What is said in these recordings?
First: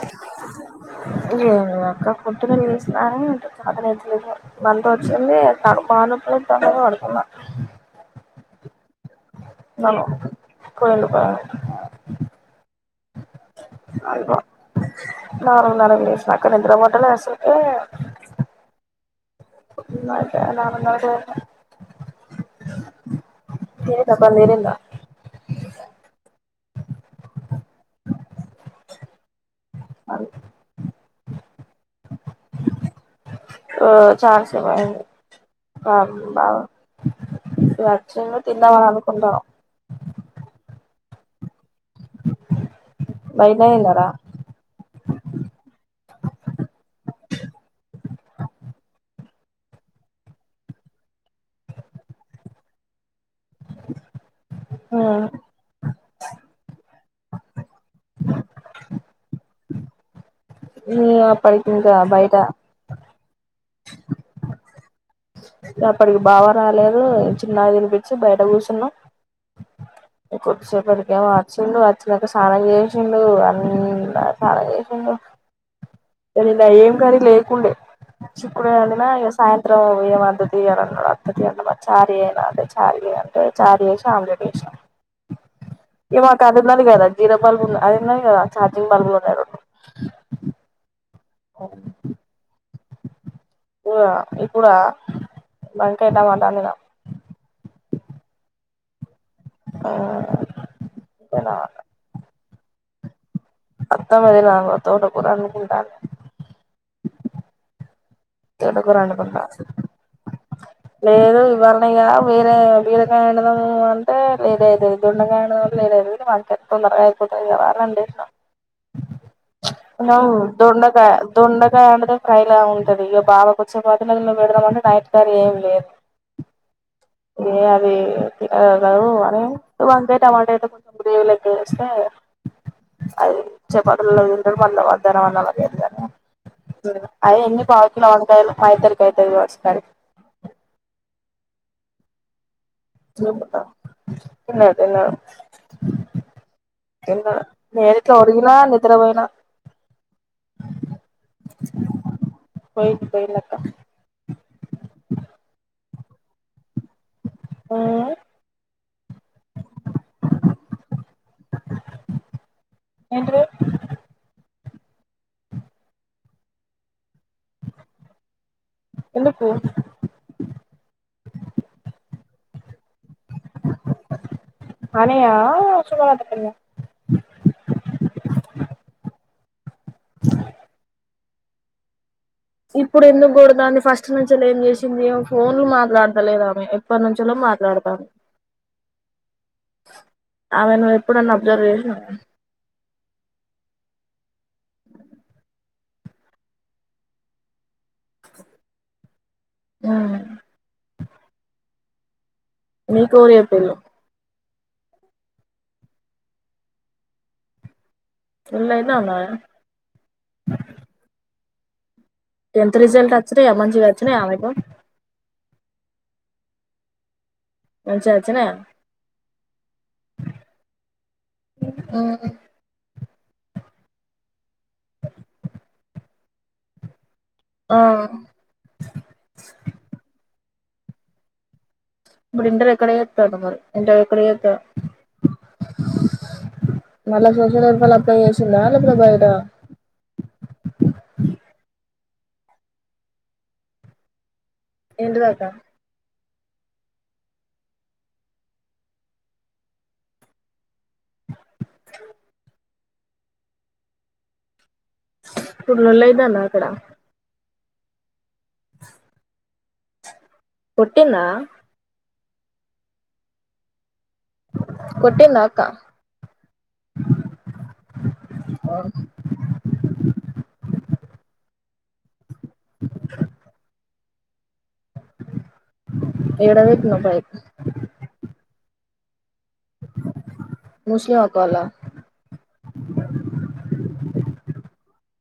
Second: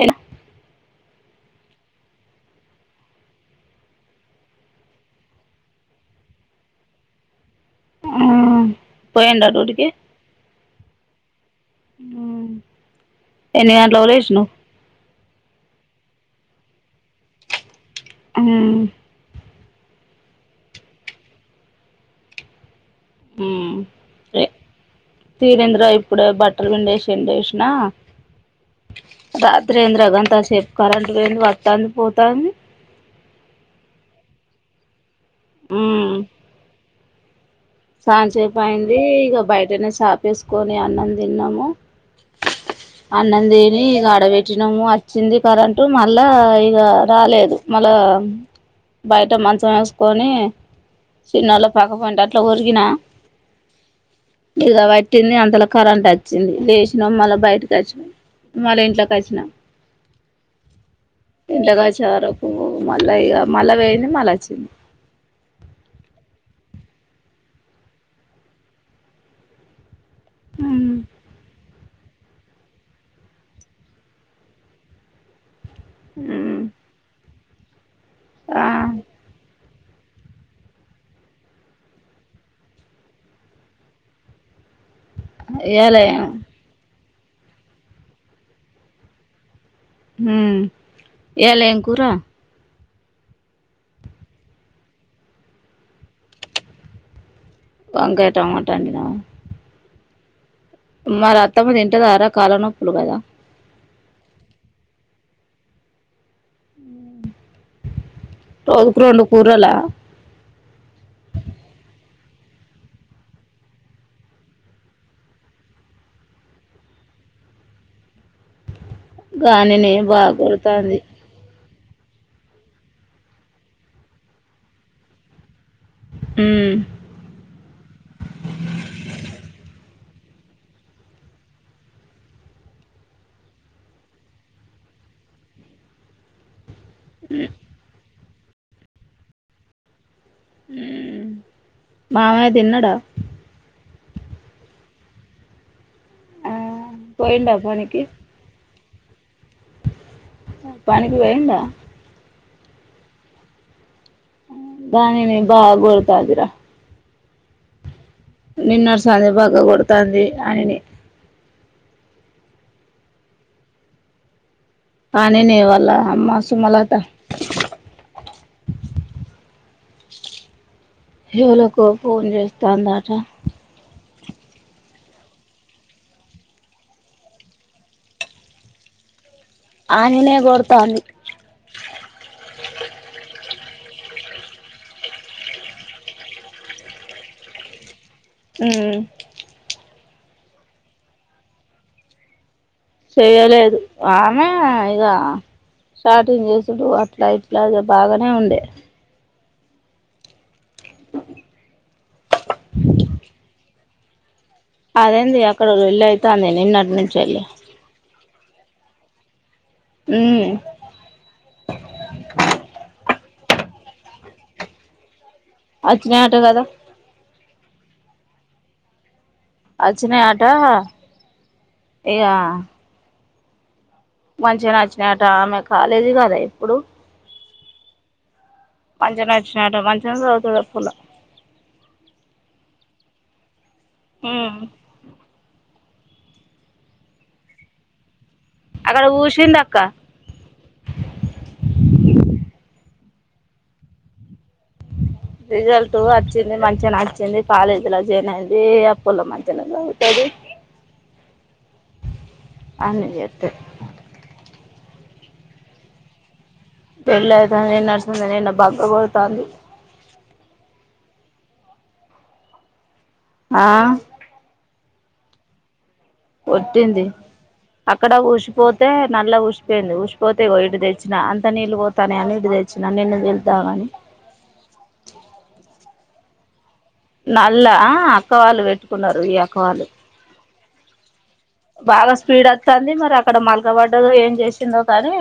ఎడ ఏమి అక్క కుట్టిన తీసిన అంటే చద నట్లేదు మంత వచ్చింది త బనప్పుల తడ పడుతుంద ఆ పోయిండా మ డ్యూటీకి పోలు ఆ ఎన్ని గట్లోలేష్ ను నాక నింద్ర మాటలా వసుతే ఆ ని మ తీరేంద్ర ఇప్పుడ బట్ట వి విషిన త్తేంద్ర గంతాసేప్ కరణ వట్టానికి పోతా ఆ చార్ స బయ ఆ బా అ సా చేేపు అయింది ఇక బయటనే చపేసుకో నం తన్నాము అన్నం బయటనే దేని తిన్నారా డబెట్టినాము వచ్చింది కరెంటు మళ్ళా ఇక రాలేదు మళ్ళా బయట మంచం వేసుకొని చిన్నళ పక్కపోయినట్ ఫ్లవర్కినా ఇద పట్టింది అంతలో కరంట వచ్చ వచ్చింది లేచినం మళ్ళ బయటికి వచ్చినాం మళ్ళా ఇంట్ల కచ్చినా అప్పటికి ఇంకా ఇంట్లకచే బయట వరకు మళ్ళా ఇగ మళ్ళా వేయింది మళ్ళా అచ్చింది. అప్పటికి బావ రాలేదు చిన్న తినిపించి బయట కూసున్న కొద్దిసేపటికేమో ఆచిందు ఆ అచినంక సానం చేసిండు అన్ని సానం చేసిండు ఆ మ్మ్ నిన్న ఏం కర్రీ లే కుండే ఆ చిక్కుడుగాయ అండిన ఇగ సాయం మాత్రం ఏం అద్దు తీ అని అన్నాడు అద్దు తీయాల మ చారు చేయన్న అంటే చారు అంటే చారు చేసి ఆమ్లెట్ యేసిన ఇయ్యాల ఇగ ఏం మా కాదున్నది కాద జీరో బల్బ్ ఉన్న అది ఉన్నది కద ఛార్జింగ్ బల్బ్ లు ఉన్నాయి రొండు ఉ ఇయ్యాల ఎంకూరా కూరనా ఇప్పుడా వంకాయ టమాట అండినా వంకాయ టమాట అండినవ ఆ మరి అత్తమ్మ తింట దారా కాలనొప్పు ప్పులు కదా అత్తమ్మ తిన అగొ తోటకూర అండుకుంటంది తోటకూర రోజుకు రెండు అండుకుంటంది కూరలా లేదు ఇవల్నే ఇగ వేరే బీరకాయ అండుదాము అంటే లేటైతది దొండకాయ అండుదాం అంటే లేటైతడి ఇది వంకాయ తొందరగా అయిపోతది కద అని అండేషినా గాలిని బాగా నవు కొడతాంది దొండకాయ దొండ దొండకాయ ఫ్రైలా ఉంటది ఇగ బావకు వచ్చే వాటి లలో పెడదాం అంటే నైట్ కర్రీ ఏం లేదు ఉ ఏ అది తినగలరు అని వంకాయ టమాటా అయితే కొంచెం గ్రేవీ లెక్క చేస్తే అది చపాతి లల్ల తింటడు మళ్ళ వద్దన మన్నగనీ లేదు గని ఆయేన్ని పావుకిలో వండు కాయలు మా ఇద్దరికీ అయితది కావచ్చు మరి ఉ మావయ్య చేం అక్క తిన్నడు తిన్నడు ఆ తిన్న పోయిండా నేను పనికి ఇట్ల ఒరిగిన ని నిద్రవోయిన పనికి వెయ్యిండా పోయి పోయిండక్క వాణి ని బాగా కొడుతందిర ఆ నిన్న చలి బాగా కొడుతాంది అనిని ఏంటిది కానీ నేవాల అమ్మాసు మల ఎందుకు హేళకో ఫోన్ చేస్తాందా కా అనయ సుమగాదుకు ఆ నేనే కొడతాంది ఇప్పుడు ఎందుకూడదన్ని ఫస్ట్ ప నుంచ ఏం చేసింది ఫోన్లు మాట్లాడతలేదామె ఎప్పటి నుంచలో మాట్లాడతాము అమ్ ఆమెనువ్వు ఎప్పుడన్నా అబ్జర్వ్ చేసినవా చెయ్యలేదు ఆమె ఇగ స్టార్టింగ్ చేసిడు అట్లా ఇట్లా బాగానే ఉండే ఆమ్ [inaudible] మీ కోరేపోలు అదేంది అక్కడ వెళ్ళి అవుతుంది నిన్నటి నుంచి వెళ్ళి ఇలేద్ నాన్నా హమ్ స అమ్మంజి విచ్చిన అమెకు అచ్చినట కదా మంచిచ్చనా అచ్చనే ఆట ఉమ్ ఏగా మంచిగా నచ్చినాట ఆమె కాలేజి కదా ఎప్పుడు ఆ మంచిగానే వెచ్చిని అటా మంచిగానే చదువుతాంది. స్కూలో ఇప్పుడు ఇంటర్ ఎక్కడ చేస్తాందో మరి ఇంటర్ అకడ చేస్తా ఉమ్ మళ్ళా సోషల్ వెల్ఫేర్ లో అప్లాయి చేస్తా చిన్నాల అక్కడ ప్రభాయరా కూసింది అక్క ఏంటిదక్క రిజల్ట్ అది వచ్చింది మంచిగా నచ్చింది కాలేజీలో జేరినది అప్పులో మంచినే చదువుతంది [inaudible] అ నేను జేతే కుర్లలో ఇదానా అక్కడ పెళ్ళయితే నే ఏంది అరుసుకుంటా నే బక్క గౌతాంది పుట్టిందా ఆ కొట్టిందా అక్క కొట్టింది అక్కడ ఆ ఉసిపోతే నల్ల ఉసిపోయింది ఉసిపోతే ఇదిగో యిట్ తెచ్చి అంతా నీలు పోతానాయని తెచ్చిన నిన్న తేదమని ఎడావే నల్ ఆహ్ అక్కవాళ్ళు వెట్ పట్టుకున్నారు ఈ అక వాళ్ళు ముస్లి బాగా స్పీడ్ ఆత్తంది మరి అక్కడ మల్గబడ్డ కూడా ఏం చేసిందో కానీ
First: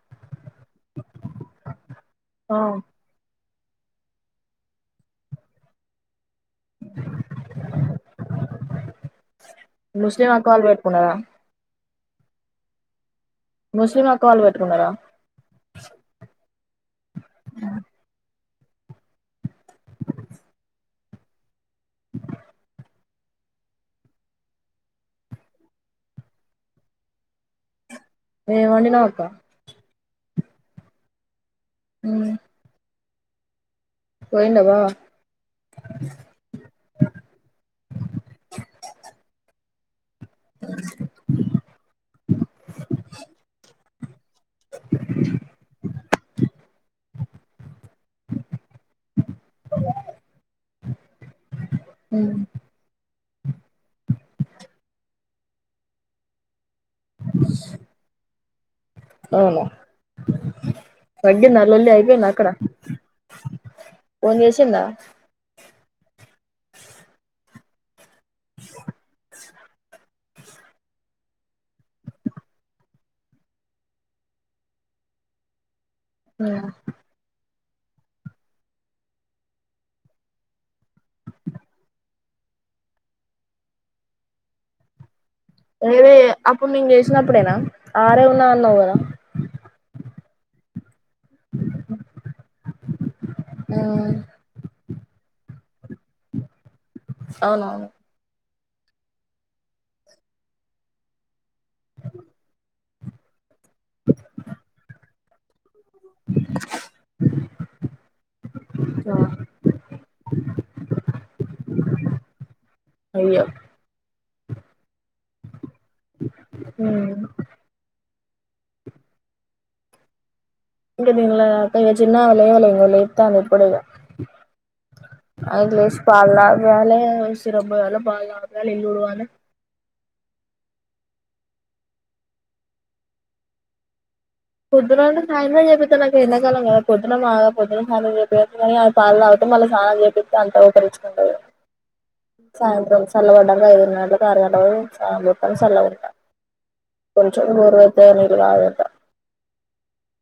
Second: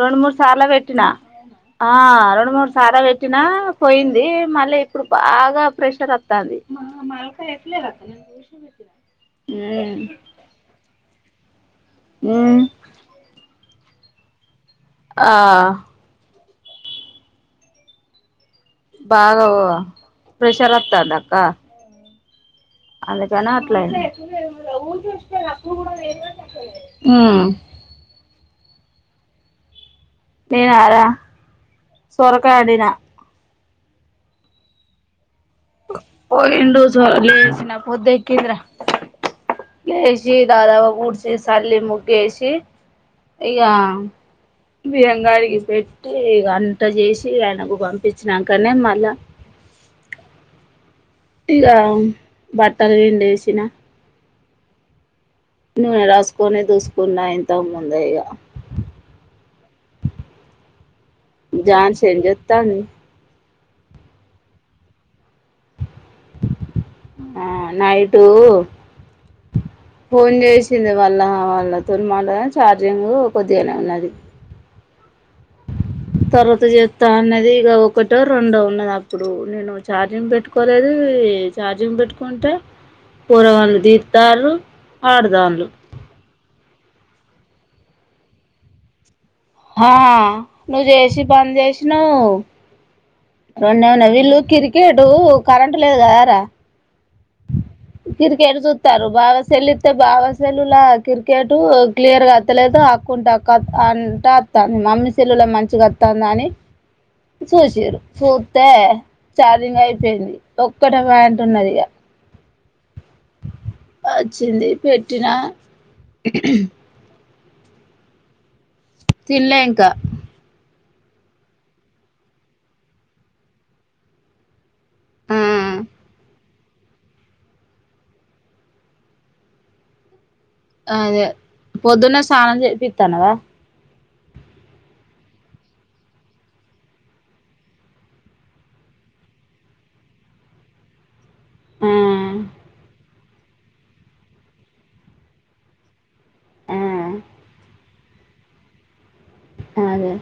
రెండు మూడు సార్లు పెట్టినా ఆహ్ రెండు ఆ మూడు సార పెట్టినా పోయింది మళ్ళీ ఇప్పుడు బాగా ప్రెషర్ మాల్కా ఎలేష హమ్ ముస్లిం అక్క వాళ్ళు పెట్టుకుంనారా హమ్ ముస్లిం అక్క వాళ్ళు పేట్ కున్నారా బాగావ ప్రెషర్ వత్తంది అక్క అందుకనా అట్లా అయింది హమ్ ఏం వండినవు అక్క నేనా రా సొరకాయ ఓన్డిన పోయిండ బావ పోయిడు సొర లేసిన పొద్దు ఎకిందిరా ఏ దాదాగా వుడిచి సల్లి ముగ్గేసి ఇగా బియంగాడికి పెట్టి ఇగ అంత చేసి టియనాగు పంపించినాకనే మళ్ళా టీ ఆహ్ మ్మ్ బట్టలు పిండేసి చ్చిన [unintelligible] రాస్కోనే దోసు కున్నా ఇంత ముంద ఇగా అవునా వాడి నల్లోలి ఝాన్సీ ఏం అయిపోయిందా అక్కడ చేత్తాంది ఫోన్ చేసిందా ఆహ్ నైట్ టూ ఫోన్ చేసింది వాళ్ళ వాళ్ళ తున్మాంట ఛార్జింగ్ కొద్దిగానే ఉన్నది తర్వాత చేత్త అన్నది ఇయ ఒకటో రెండో ఉన్నది అప్పుడు నేను చార్జింగ్ పెట్టుకోలేదు చార్జింగ్ పెట్టుకుంటే పొరగల్లు తీర్థాళ్ళు ఆడు [unintelligible] అప్పుడ్ నేన్ చెస్ చ్చినప్పుడేనా ఆరే ఉన్నా అన్నావు కదా హా నువ్ చె చి పన్ చేసినవ్ నా న్నా మ్మ్ వీళ్ళు కిరి కెటు కరెంట్ లేదు కదార అవునవును క్రికెట్ చుత్తరు భావ సెల్ ఇత్తె భావ సేలులా క్రికెటు క్లియార్గాత్తలేద ఆక్కుంటా ఆక్ కా అంట అత్త మమ్మీ స్ సెల్లుల మంచిగా ఆ త్తందని చూసిరృ చుత్తే ఆ ఛార్జింగ్ అయిపోయింది ఒక్కటె ప్యాంట్ ఉన్నది ఇగా అయ్యా అచ్చింది పేట్ ఇనా [unintelligible] మ్మ్ తిన్లే ఇంక ఇంకా తినాలేక్క ఇగ చిన్నమె లేవలే ఇంకా లేత్తంది ఇప్పుడే ఇగా ఆ లేస్ పాల్ తగ్ వాలే సిరబోయలే పాల్ తగ్ త ఇల్లుడువలె అదే పొద్దున్న స్నానం చెపిత్తన్నవ పొద్దున అంటే సాయంత్రం చెపిత్తరు. నాకు ఎంతకాలం కదా పొద్దున బాగా పోద్దున స్నానం చెత్తే కానీ పాల్తగుతం మళ్ళా సానాం చేపిత్తే అంత ఉబ్బరిచ్చుకుంటది. ఆ సాయంత్రం స్ చల్లపడ్డాంకా ఐదు గంటలెత్త ఆరు గంటలకు సానం చెత్త చల్లబడుత ఆ కొంచెం గోర్ ఏ నిది కదప్ప అగే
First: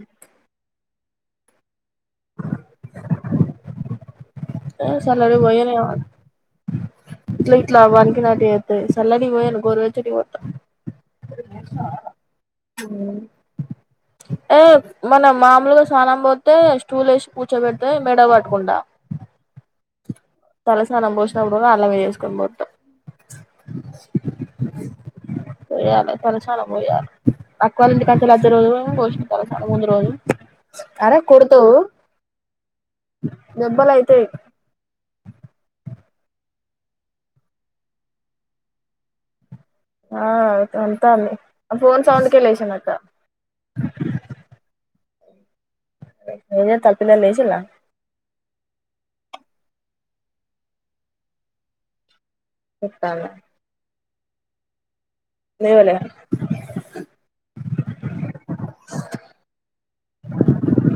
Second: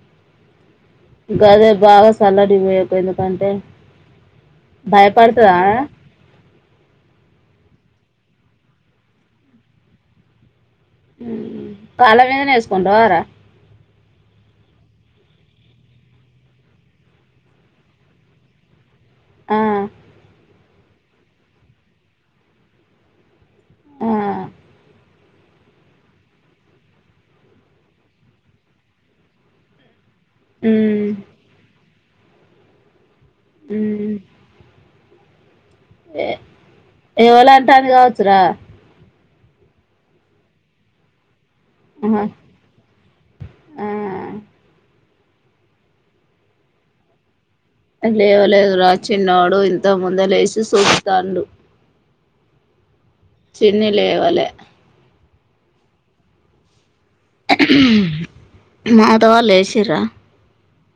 అ గదే బాగా సల్లటి పోయపోయినవు కంటే హే సల్లటి పోయలే ఇ ట్లా వానీకి నాట్టు చెత్తది సల్లడి పోయన్ గొర్వేచ్చటీవీ పోత్త కాళ్ళ మీదనే వేసుకుంట వారా ఏ మన మమూలుగా స్నానం పొత్తే స్టూలు ఏసి పూర్చోబెడితే మెడ పట్టుకుండా ఆ తలస్నానం పోసినప్పుడు కళ్ళ మీద ఏసుకొనీ పొత్తం ఆ పోయ్యాలి చాలా చాలా మ పోయ్యాలి తక్వలుంటి కలు అద్దది రోజులు పోష చాలా చాలా ముందు రోజులు ఉమ్, అరే కుడుతవు దెబ్బలయితే ఏ ఎవలాంటాని కావచ్చురా ఆతంతాని ఫోన్ ఆహా, సౌండ్కే లేేచిందక్క ఆ. పోయాక ఆళ్ళ పిల్ల లేచిందా లేవలేదు రా చిన్నోడు ఇంతకు ముందేలేసి సూత్తాండు చెప్పామ లేవలే లేవలే మాధవా లేచిరా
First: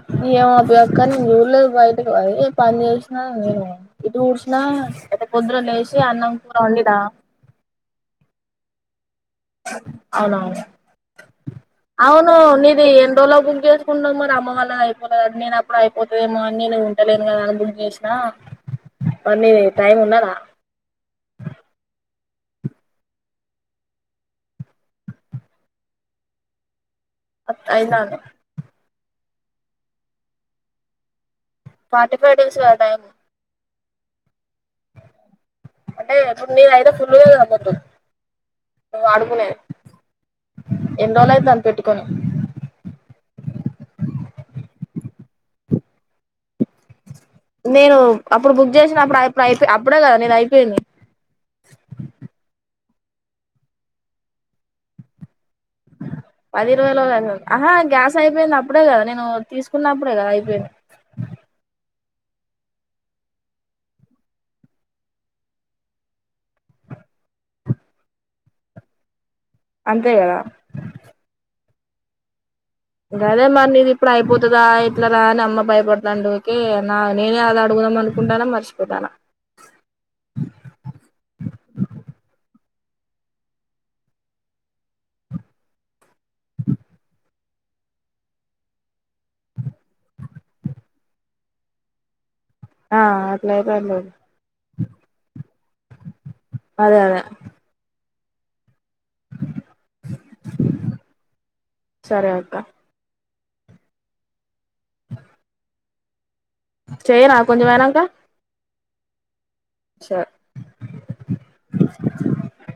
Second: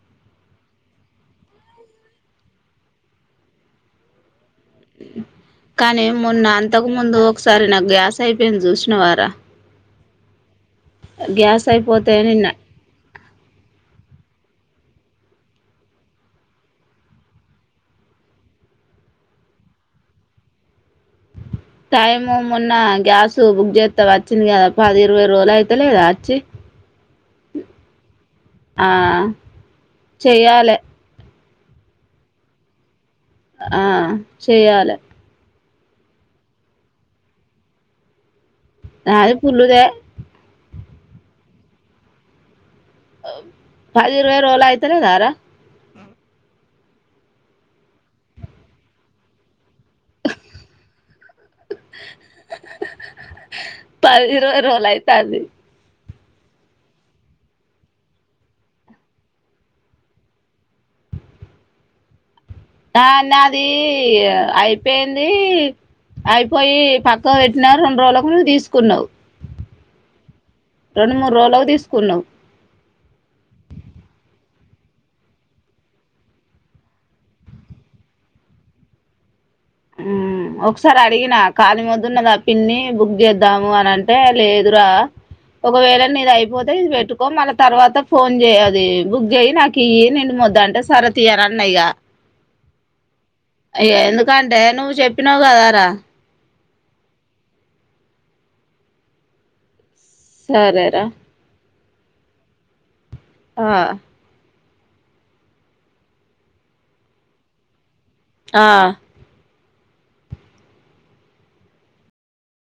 [unintelligible] నేను చూడలేదు బయటకు పోయి పని చేసిన నేను ఇల్లు ఊడుసు కానీ మొన్న కూర అంతకు వండినా ముందు ఒకసారి నాకు గ్యాస్ స అయిపోయింది చూసిన వారా అవునవును గ్యాస్ అయిపోతే అవును నిన్న నీది ఎన్ని రోజుల్లో బుక్ చేసుకుంటు మరి అమ్మ అలా అయిపోతు నేను అప్పుడు అయిపోతుదేమో అని నేను ఉంటలేను కదా అని బుక్ చేసినా మరి టైం ఉన్నాదా టైము మొన్న గ్యాస్ బుక్ చేస్తా వచ్చింది కదా పది ఇరవై రోజులు అయితలేదా వచ్చి అత్ ఐదును ఆ చెయ్యాలే ఫార్టీ ఫైవ్ డేస్ గా టైం ఆ చేయాలే అంటే పన్ని అఐతే ఫుల్ వ అబతు ఆది పుల్దే ఎన్ని రోజు అయితంది పెట్టుకొని పది ఇరవై రోల అయితేలే దారా నేను అప్పుడు బుక్ చేసిన అప్పుడు అప్పుడు అయిపోయి అప్పుడే కదా నిది అయిపోయింది పవిరులాయి అయితంది ఆహా గ్యాస్ అయిపోయింది అప్పుడే కదా నేను తీసుకున్నప్పుడే కదా అయిపోయింది ఆన్న నాది అయిపోయింది, అయిపోయి పక్క పెట్టిన రెండు రోజులకు నువ్వు తీసుకున్నావు్ అంతే కదా రెండు మూడు రోజులక్ తీస్ కున్నావ్ అదే మరి ఇది ఇప్పుడు అయిపోతుందా, ఇట్లా రా అని అమ్మ భయపడుతాండి ఓకే నా నేనే అలా అడుగుదాం అనుకుంటానా మర్చిపోతానా మ్ ఒకసారి అడిగినా, కళి మొదున్నద ఆ పిన్ని బుక్ చేద్దాము అని అంటే లేదురా ఒకవేళ న ఇది అయిపోతే ఇది పెట్టుకో మళ్ళ తర్వాత ఫోన్ చేయది బుక్ చెయి నాకు ఇవండి మొద్దంటే సర తీయాల అన్నైగా ఆ అట్లైతాంది ఎందుకంటే నువ్వు చెప్పినావు కదా రా అదే అదే సరే రా సరే అక్క ఆ చేయనా కొంచెం ఐనాకా ఆ అషా